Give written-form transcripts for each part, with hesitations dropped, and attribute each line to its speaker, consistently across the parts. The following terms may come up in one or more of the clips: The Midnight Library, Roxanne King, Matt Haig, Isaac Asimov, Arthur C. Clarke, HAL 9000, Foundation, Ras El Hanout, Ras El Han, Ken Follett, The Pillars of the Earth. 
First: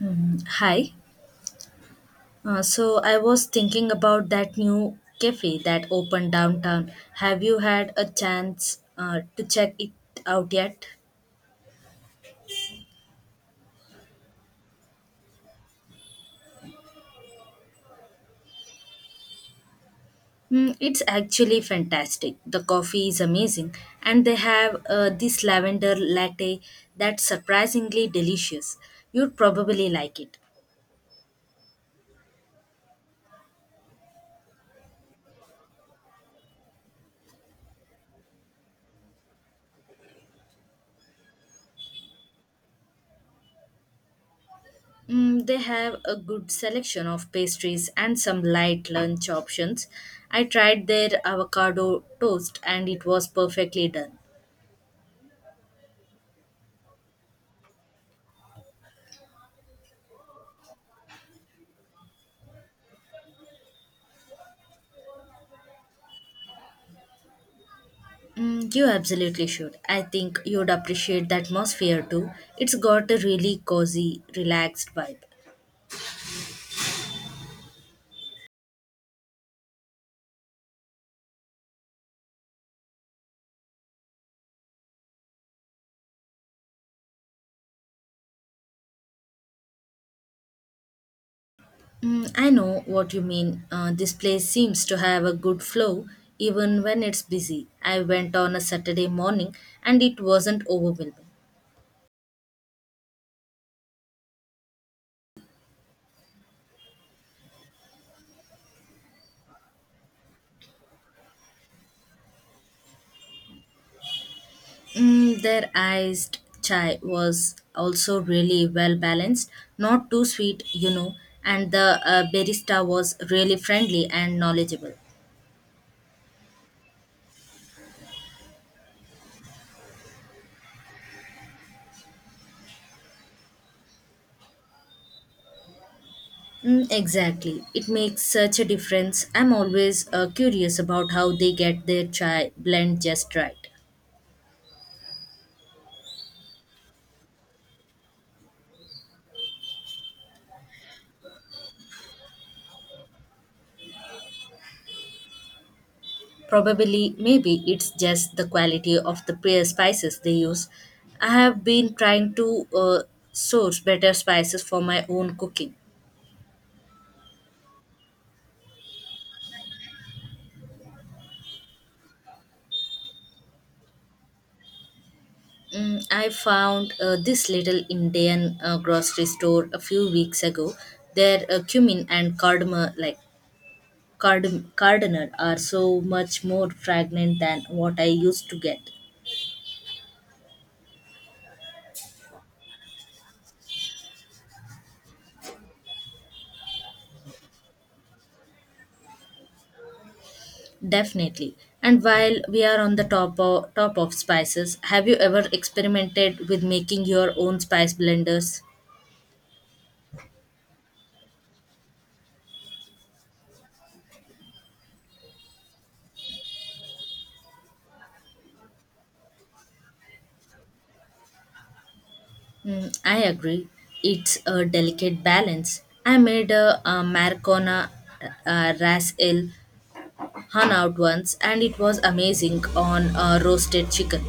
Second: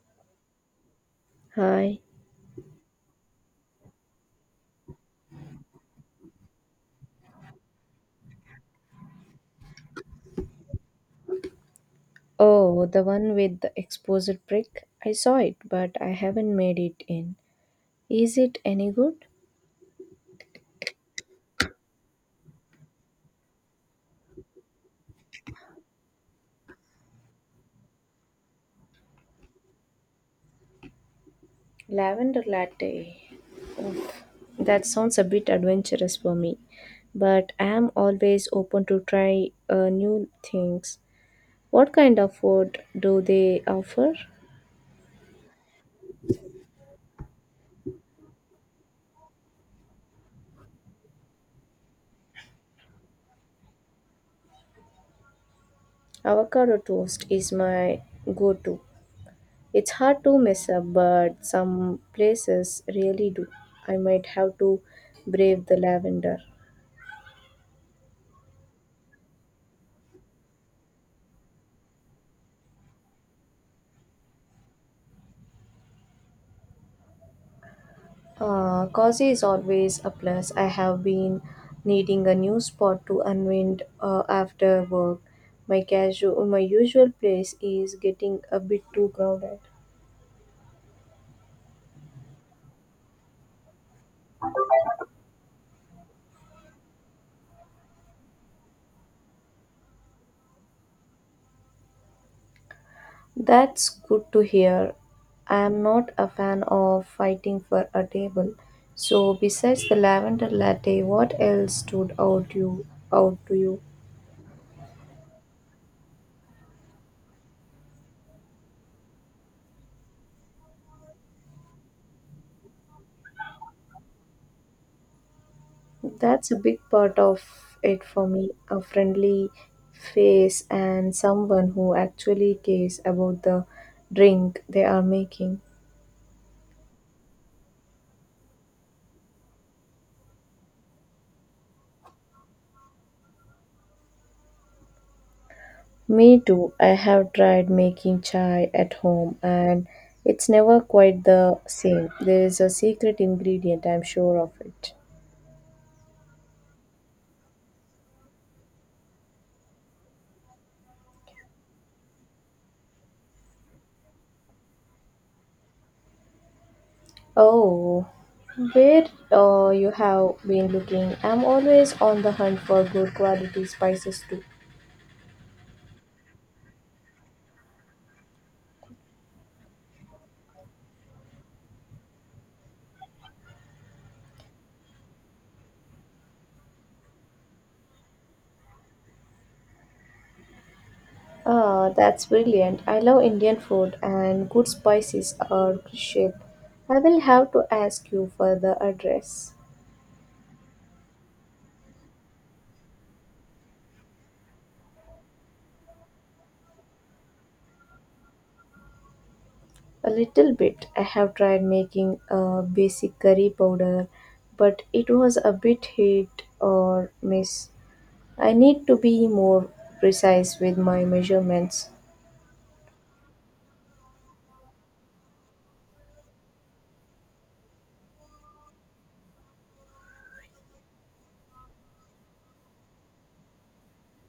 Speaker 1: Mm, hi.
Speaker 2: Hi.
Speaker 1: So I was thinking about that new cafe that opened downtown. Have you had a chance to check it out yet?
Speaker 2: Oh, the one with the exposed brick. I saw it, but I haven't made it in. Is it any good?
Speaker 1: Mm, it's actually fantastic. The coffee is amazing, and they have this lavender latte that's surprisingly delicious. You'd probably like it.
Speaker 2: Lavender latte. That sounds a bit adventurous for me, but I am always open to try new things. What kind of food do they offer?
Speaker 1: Mm, they have a good selection of pastries and some light lunch options. I tried their avocado toast and it was perfectly done.
Speaker 2: Avocado toast is my go to. It's hard to mess up, but some places really do. I might have to brave the lavender.
Speaker 1: Mm, you absolutely should. I think you'd appreciate the atmosphere too. It's got a really cozy, relaxed vibe.
Speaker 2: Cozy is always a plus. I have been needing a new spot to unwind after work. My usual place is getting a bit too crowded.
Speaker 1: Mm, I know what you mean. This place seems to have a good flow even when it's busy. I went on a Saturday morning and it wasn't overwhelming.
Speaker 2: That's good to hear. I am not a fan of fighting for a table. So, besides the lavender latte, what else stood out to you?
Speaker 1: Mm, their iced chai was also really well balanced, not too sweet, you know, and the barista was really friendly and knowledgeable.
Speaker 2: That's a big part of it for me, a friendly face and someone who actually cares about the drink they are making.
Speaker 1: Mm, exactly. It makes such a difference. I'm always curious about how they get their chai blend just right.
Speaker 2: Me too. I have tried making chai at home and it's never quite the same. There is a secret ingredient, I'm sure of it.
Speaker 1: Probably, maybe it's just the quality of the spices they use. I have been trying to source better spices for my own cooking.
Speaker 2: Oh, where you have been looking? I'm always on the hunt for good quality spices too.
Speaker 1: Mm, I found this little Indian grocery store a few weeks ago. Their cumin and cardamom, like cardinal, are so much more fragrant than what I used to get.
Speaker 2: Ah, that's brilliant. I love Indian food and good spices are crucial. I will have to ask you for the address.
Speaker 1: Definitely. And while we are on the top of spices, have you ever experimented with making your own spice blenders?
Speaker 2: A little bit. I have tried making a basic curry powder, but it was a bit hit or miss. I need to be more precise with my measurements.
Speaker 1: Mm, I agree. It's a delicate balance. I made a, Marcona Ras El Han out once and it was amazing on roasted chicken.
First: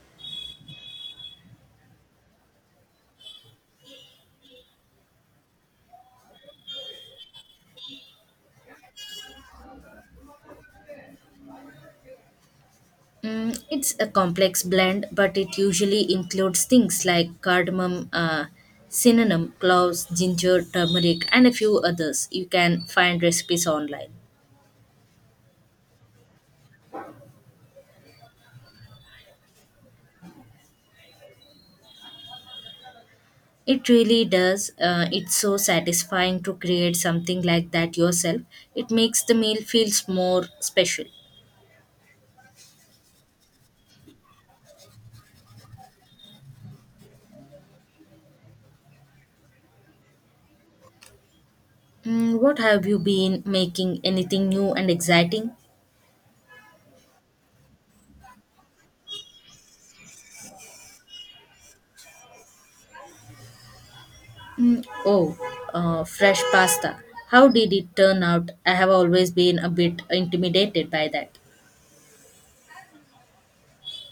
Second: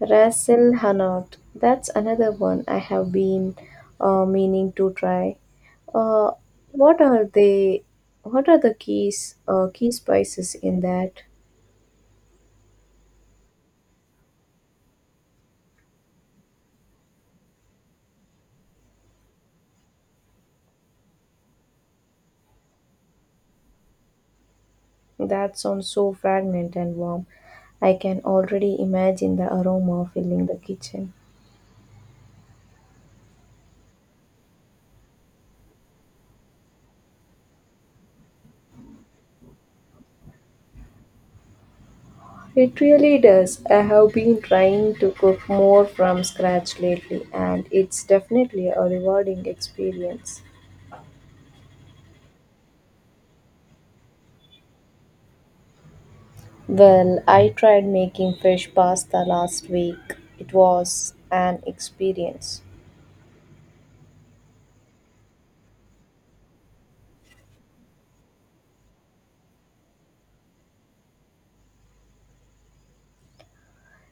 Speaker 2: Ras El Hanout. That's another one I have been meaning to try. Uh, what are they? What are the key spices in that?
Speaker 1: Mm, it's a complex blend, but it usually includes things like cardamom, cinnamon, cloves, ginger, turmeric, and a few others. You can find recipes online.
Speaker 2: That sounds so fragrant and warm. I can already imagine the aroma filling the kitchen.
Speaker 1: It really does. It's so satisfying to create something like that yourself. It makes the meal feels more special.
Speaker 2: It really does. I have been trying to cook more from scratch lately, and it's definitely a rewarding experience.
Speaker 1: Mm, what have you been making? Anything new and exciting?
Speaker 2: Well, I tried making fish pasta last week. It was an experience.
Speaker 1: Mm, oh, fresh pasta. How did it turn out? I have always been a bit intimidated by that.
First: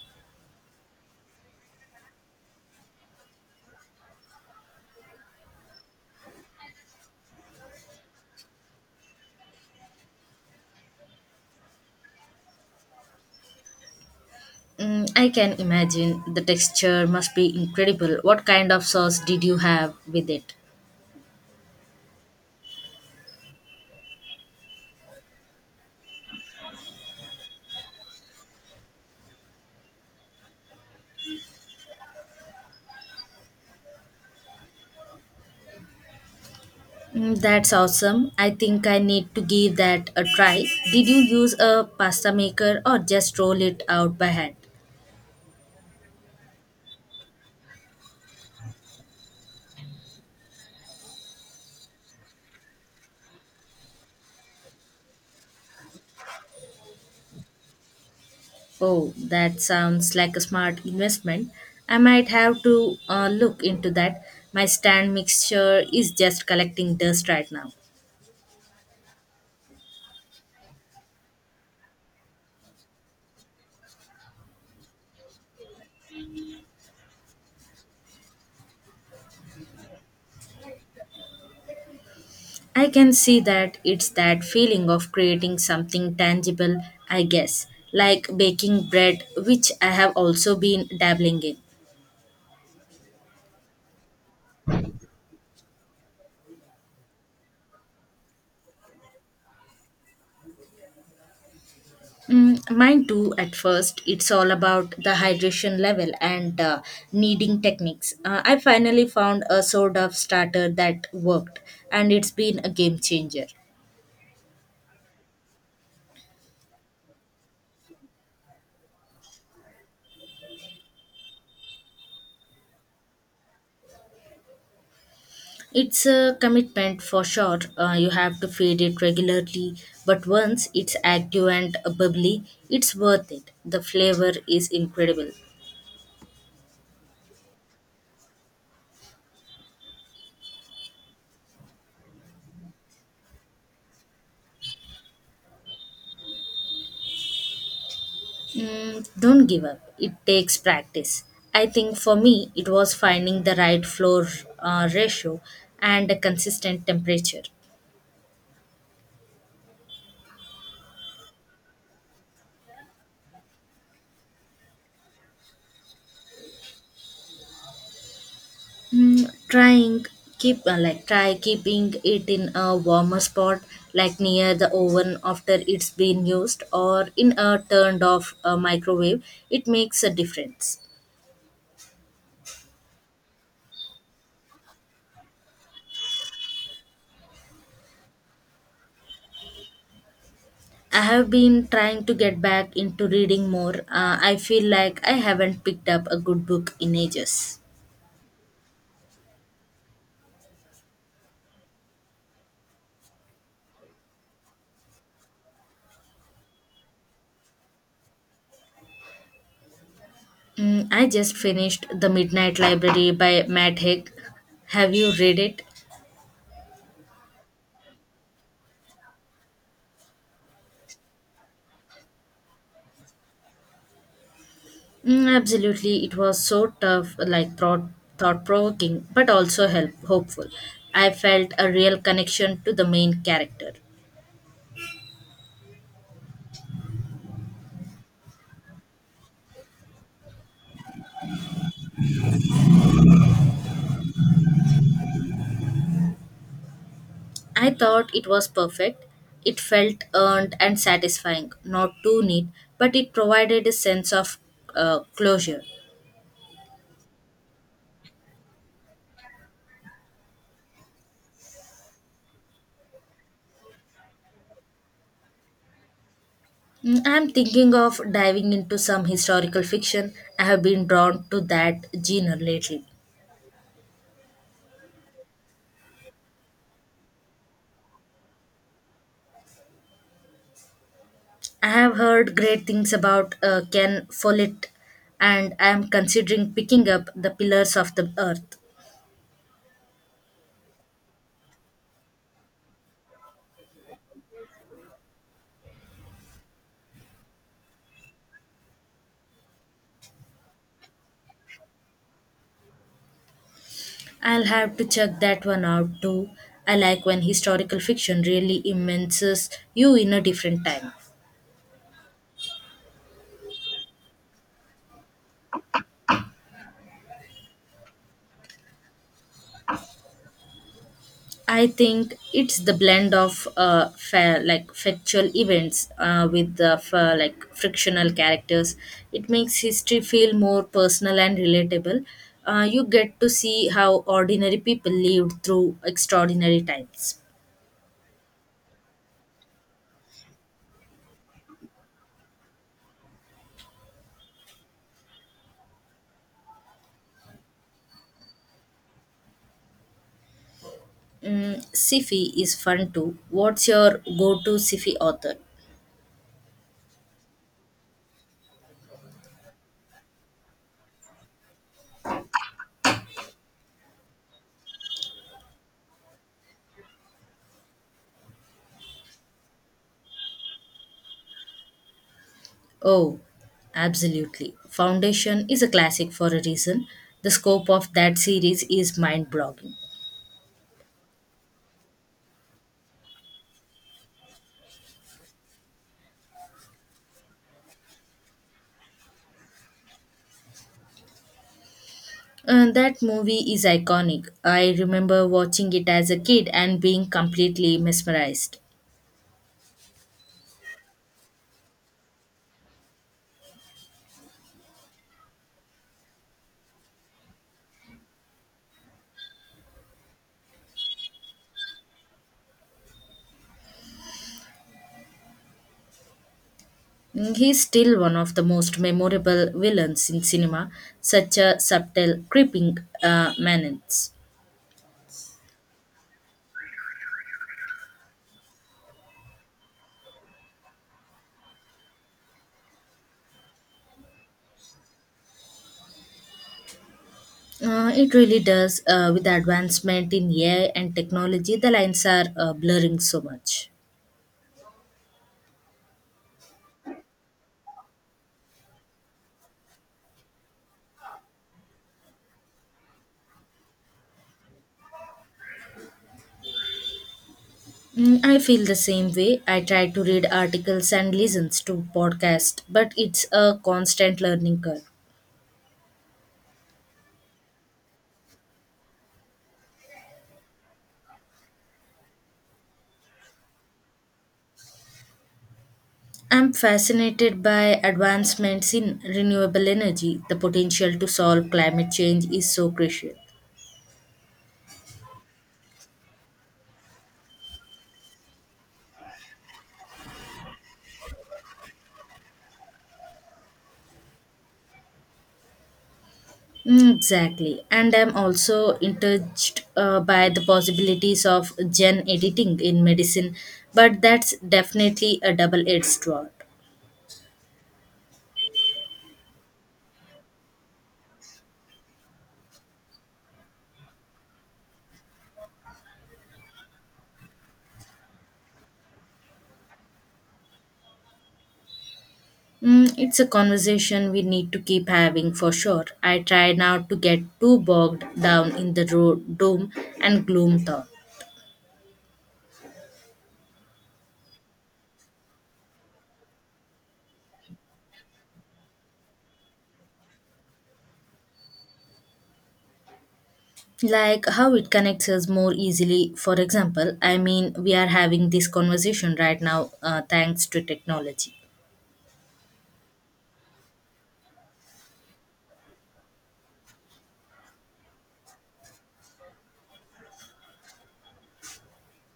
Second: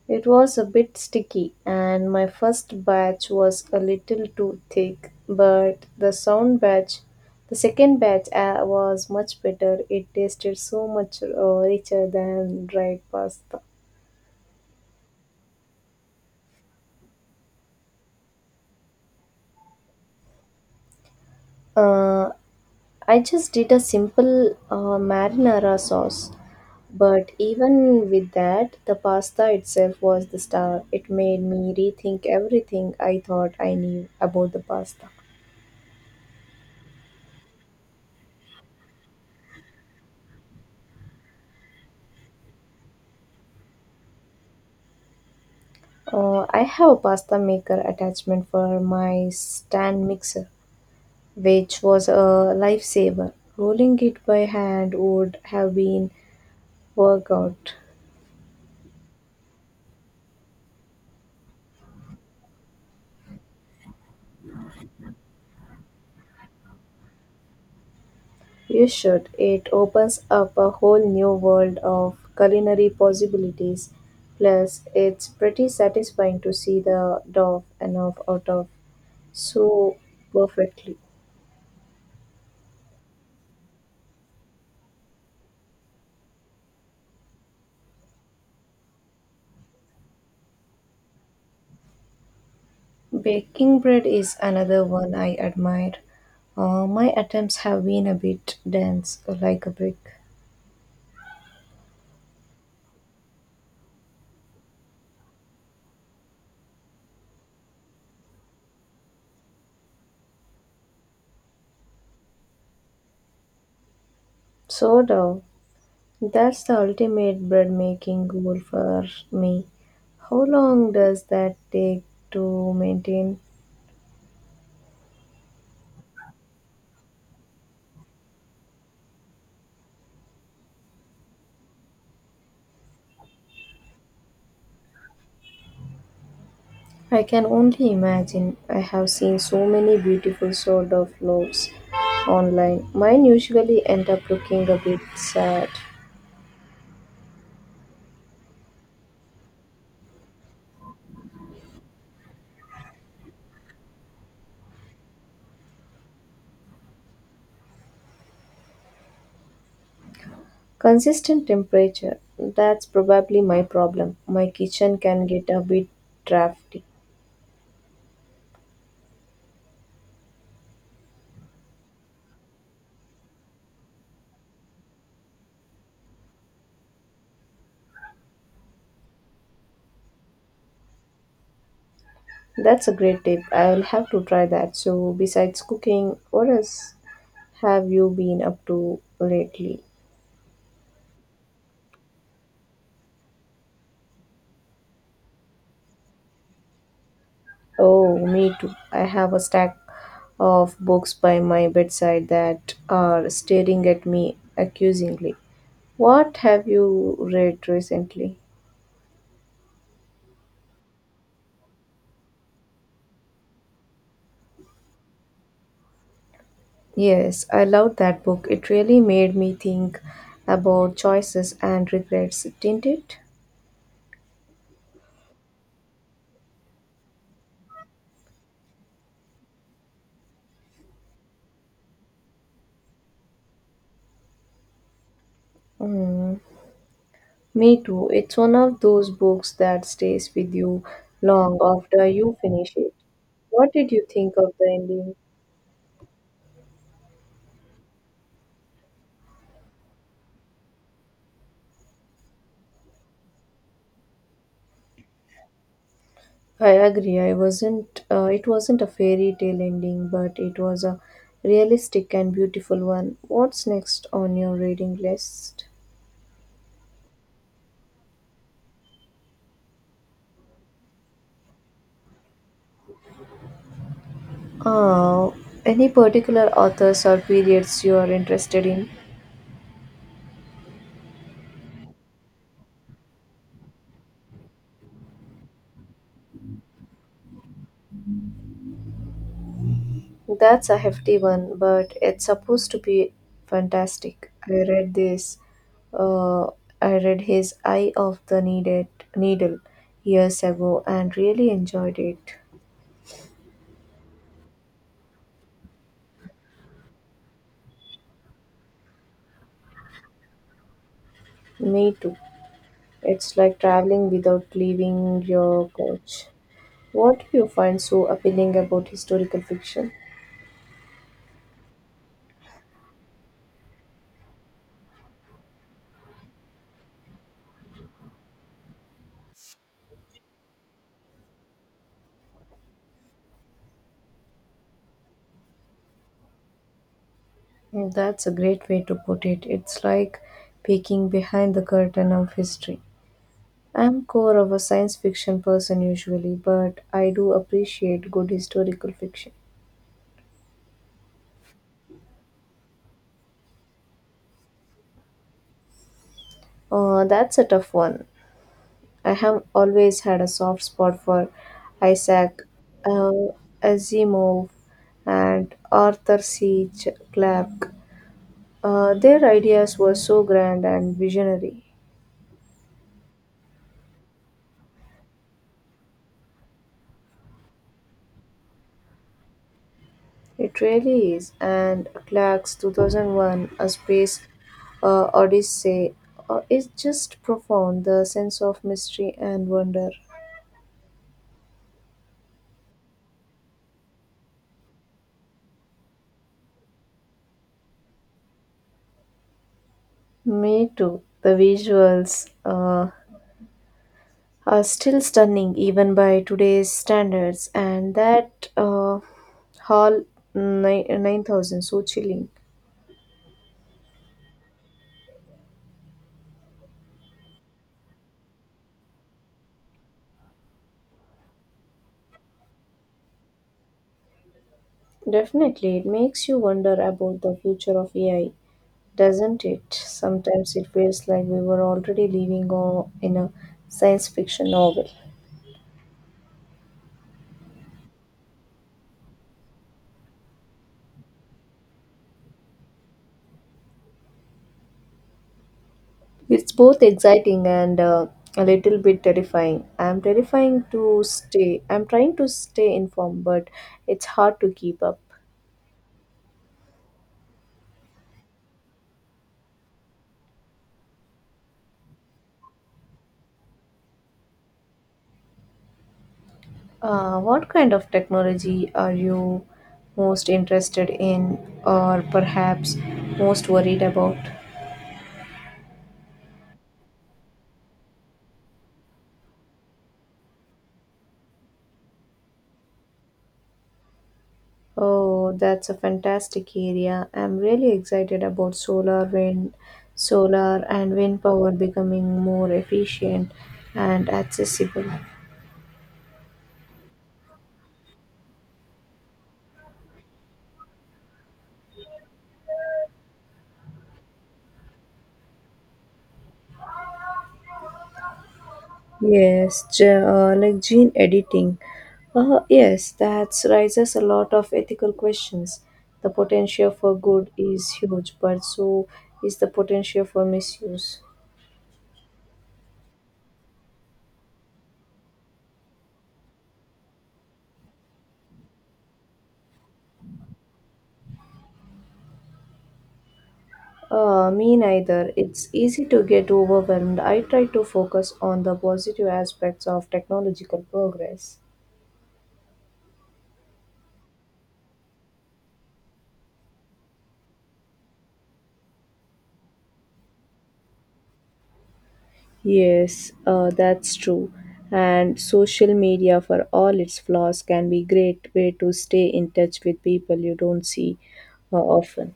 Speaker 2: It was a bit sticky, and my first batch was a little too thick, but the second batch was much better. It tasted so much richer than dried pasta.
Speaker 1: Mm, I can imagine the texture must be incredible. What kind of sauce did you have with it?
Speaker 2: Uh, I just did a simple marinara sauce, but even with that, the pasta itself was the star. It made me rethink everything I thought I knew about the pasta.
Speaker 1: Mm, that's awesome. I think I need to give that a try. Did you use a pasta maker or just roll it out by hand?
Speaker 2: I have a pasta maker attachment for my stand mixer, which was a lifesaver. Rolling it by hand would have been workout.
Speaker 1: Oh, that sounds like a smart investment. I might have to look into that. My stand mixture is just collecting dust right now.
Speaker 2: You should. It opens up a whole new world of culinary possibilities. Plus, it's pretty satisfying to see the dough enough out of so perfectly.
Speaker 1: I can see that it's that feeling of creating something tangible, I guess, like baking bread, which I have also been dabbling in.
Speaker 2: Baking bread is another one I admire. My attempts have been a bit dense, like a brick.
Speaker 1: Mm, mine too, at first, it's all about the hydration level and kneading techniques. I finally found a sort of starter that worked, and it's been a game changer.
Speaker 2: So, dough, that's the ultimate bread making goal for me. How long does that take to maintain?
Speaker 1: It's a commitment for sure. You have to feed it regularly, but once it's active and bubbly, it's worth it. The flavor is incredible.
Speaker 2: I can only imagine. I have seen so many beautiful sort of loaves online. Mine usually end up looking a bit sad.
Speaker 1: Mm, don't give up. It takes practice. I think for me, it was finding the right floor ratio and a consistent temperature.
Speaker 2: Consistent temperature. That's probably my problem. My kitchen can get a bit drafty.
Speaker 1: Mm, try keeping it in a warmer spot like near the oven after it's been used or in a turned off microwave it makes a difference.
Speaker 2: That's a great tip. I will have to try that. So, besides cooking, what else have you been up to lately?
Speaker 1: I have been trying to get back into reading more. I feel like I haven't picked up a good book in ages.
Speaker 2: Oh, me too. I have a stack of books by my bedside that are staring at me accusingly. What have you read recently?
Speaker 1: Mm, I just finished The Midnight Library by Matt Haig. Have you read it?
Speaker 2: Yes, I loved that book. It really made me think about choices and regrets, didn't it?
Speaker 1: Mm, absolutely, it was so tough, like thought provoking, but also help hopeful. I felt a real connection to the main character.
Speaker 2: Mm, me too. It's one of those books that stays with you long after you finish it. What did you think of the ending?
Speaker 1: I thought it was perfect. It felt earned and satisfying, not too neat, but it provided a sense of closure.
Speaker 2: I agree. I wasn't. It wasn't a fairy tale ending, but it was a realistic and beautiful one. What's next on your reading list?
Speaker 1: Mm, I'm thinking of diving into some historical fiction. I have been drawn to that genre lately.
Speaker 2: Uh, any particular authors or periods you are interested in?
Speaker 1: I have heard great things about Ken Follett, and I am considering picking up The Pillars of the Earth.
Speaker 2: That's a hefty one, but it's supposed to be fantastic. I read this. Uh, I read his Eye of the Needed Needle years ago and really enjoyed it.
Speaker 1: I'll have to check that one out too. I like when historical fiction really immerses you in a different time.
Speaker 2: Me too. It's like traveling without leaving your couch. What do you find so appealing about historical fiction?
Speaker 1: I think it's the blend of fair, like factual events with the frictional characters. It makes history feel more personal and relatable. You get to see how ordinary people lived through extraordinary times.
Speaker 2: Mm, that's a great way to put it. It's like peeking behind the curtain of history. I'm core of a science fiction person usually, but I do appreciate good historical fiction.
Speaker 1: Mm, Sifi is fun too. What's your go-to Sifi author?
Speaker 2: That's a tough one. I have always had a soft spot for Isaac uh, Asimov and Arthur C. Clarke. Their ideas were so grand and visionary.
Speaker 1: Oh, absolutely. Foundation is a classic for a reason. The scope of that series is mind-boggling.
Speaker 2: It really is. And Clark's 2001 A Space Odyssey is just profound, the sense of mystery and wonder.
Speaker 1: That movie is iconic. I remember watching it as a kid and being completely mesmerized.
Speaker 2: Me too. The visuals are still stunning even by today's standards, and that Hall ni- 9000, so chilling.
Speaker 1: Mm, he's still one of the most memorable villains in cinema, such a subtle, creeping menace.
Speaker 2: Definitely, it makes you wonder about the future of AI, doesn't it? Sometimes it feels like we were already living on, in a science fiction novel.
Speaker 1: It really does. With the advancement in AI and technology, the lines are blurring so much.
Speaker 2: It's both exciting and a little bit terrifying. I'm terrifying to stay. I'm trying to stay informed, but it's hard to keep up.
Speaker 1: Mm, I feel the same way. I try to read articles and listens to podcasts, but it's a constant learning curve.
Speaker 2: What kind of technology are you most interested in, or perhaps most worried about?
Speaker 1: I'm fascinated by advancements in renewable energy. The potential to solve climate change is so crucial.
Speaker 2: Oh, that's a fantastic area. I'm really excited about solar and wind power becoming more efficient and accessible.
Speaker 1: Mm, exactly. And I'm also intrigued by the possibilities of gene editing in medicine, but that's definitely a double edged sword.
Speaker 2: Yes, gene editing. Yes, that raises a lot of ethical questions. The potential for good is huge, but so is the potential for misuse.
Speaker 1: Mm, it's a conversation we need to keep having for sure. I try not to get too bogged down in the doom and gloom thought.
Speaker 2: Me neither. It's easy to get overwhelmed. I try to focus on the positive aspects of technological progress.
Speaker 1: Like how it connects us more easily for example. I mean we are having this conversation right now thanks to technology.
Speaker 2: Yes, that's true. And social media, for all its flaws, can be great way to stay in touch with people you don't see often.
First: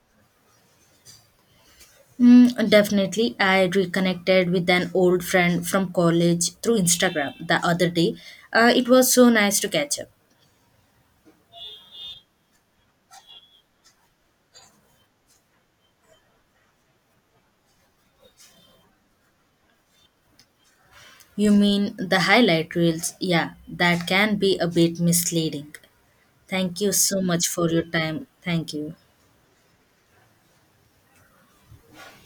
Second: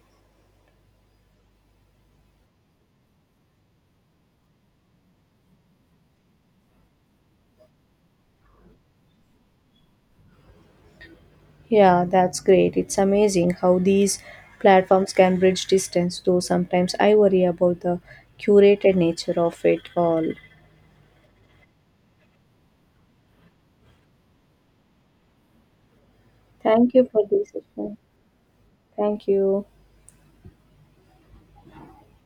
Speaker 1: Mm, definitely. I reconnected with an old friend from college through Instagram the other day. It was so nice to catch up.
Speaker 2: Yeah, that's great. It's amazing how these platforms can bridge distance, though sometimes I worry about the curated nature of it all.
Speaker 1: You mean the highlight reels? Yeah, that can be a bit misleading. Thank you
Speaker 2: Thank you
Speaker 1: so
Speaker 2: for
Speaker 1: much
Speaker 2: this
Speaker 1: for your
Speaker 2: session.
Speaker 1: time. Thank you.
Speaker 2: Thank you.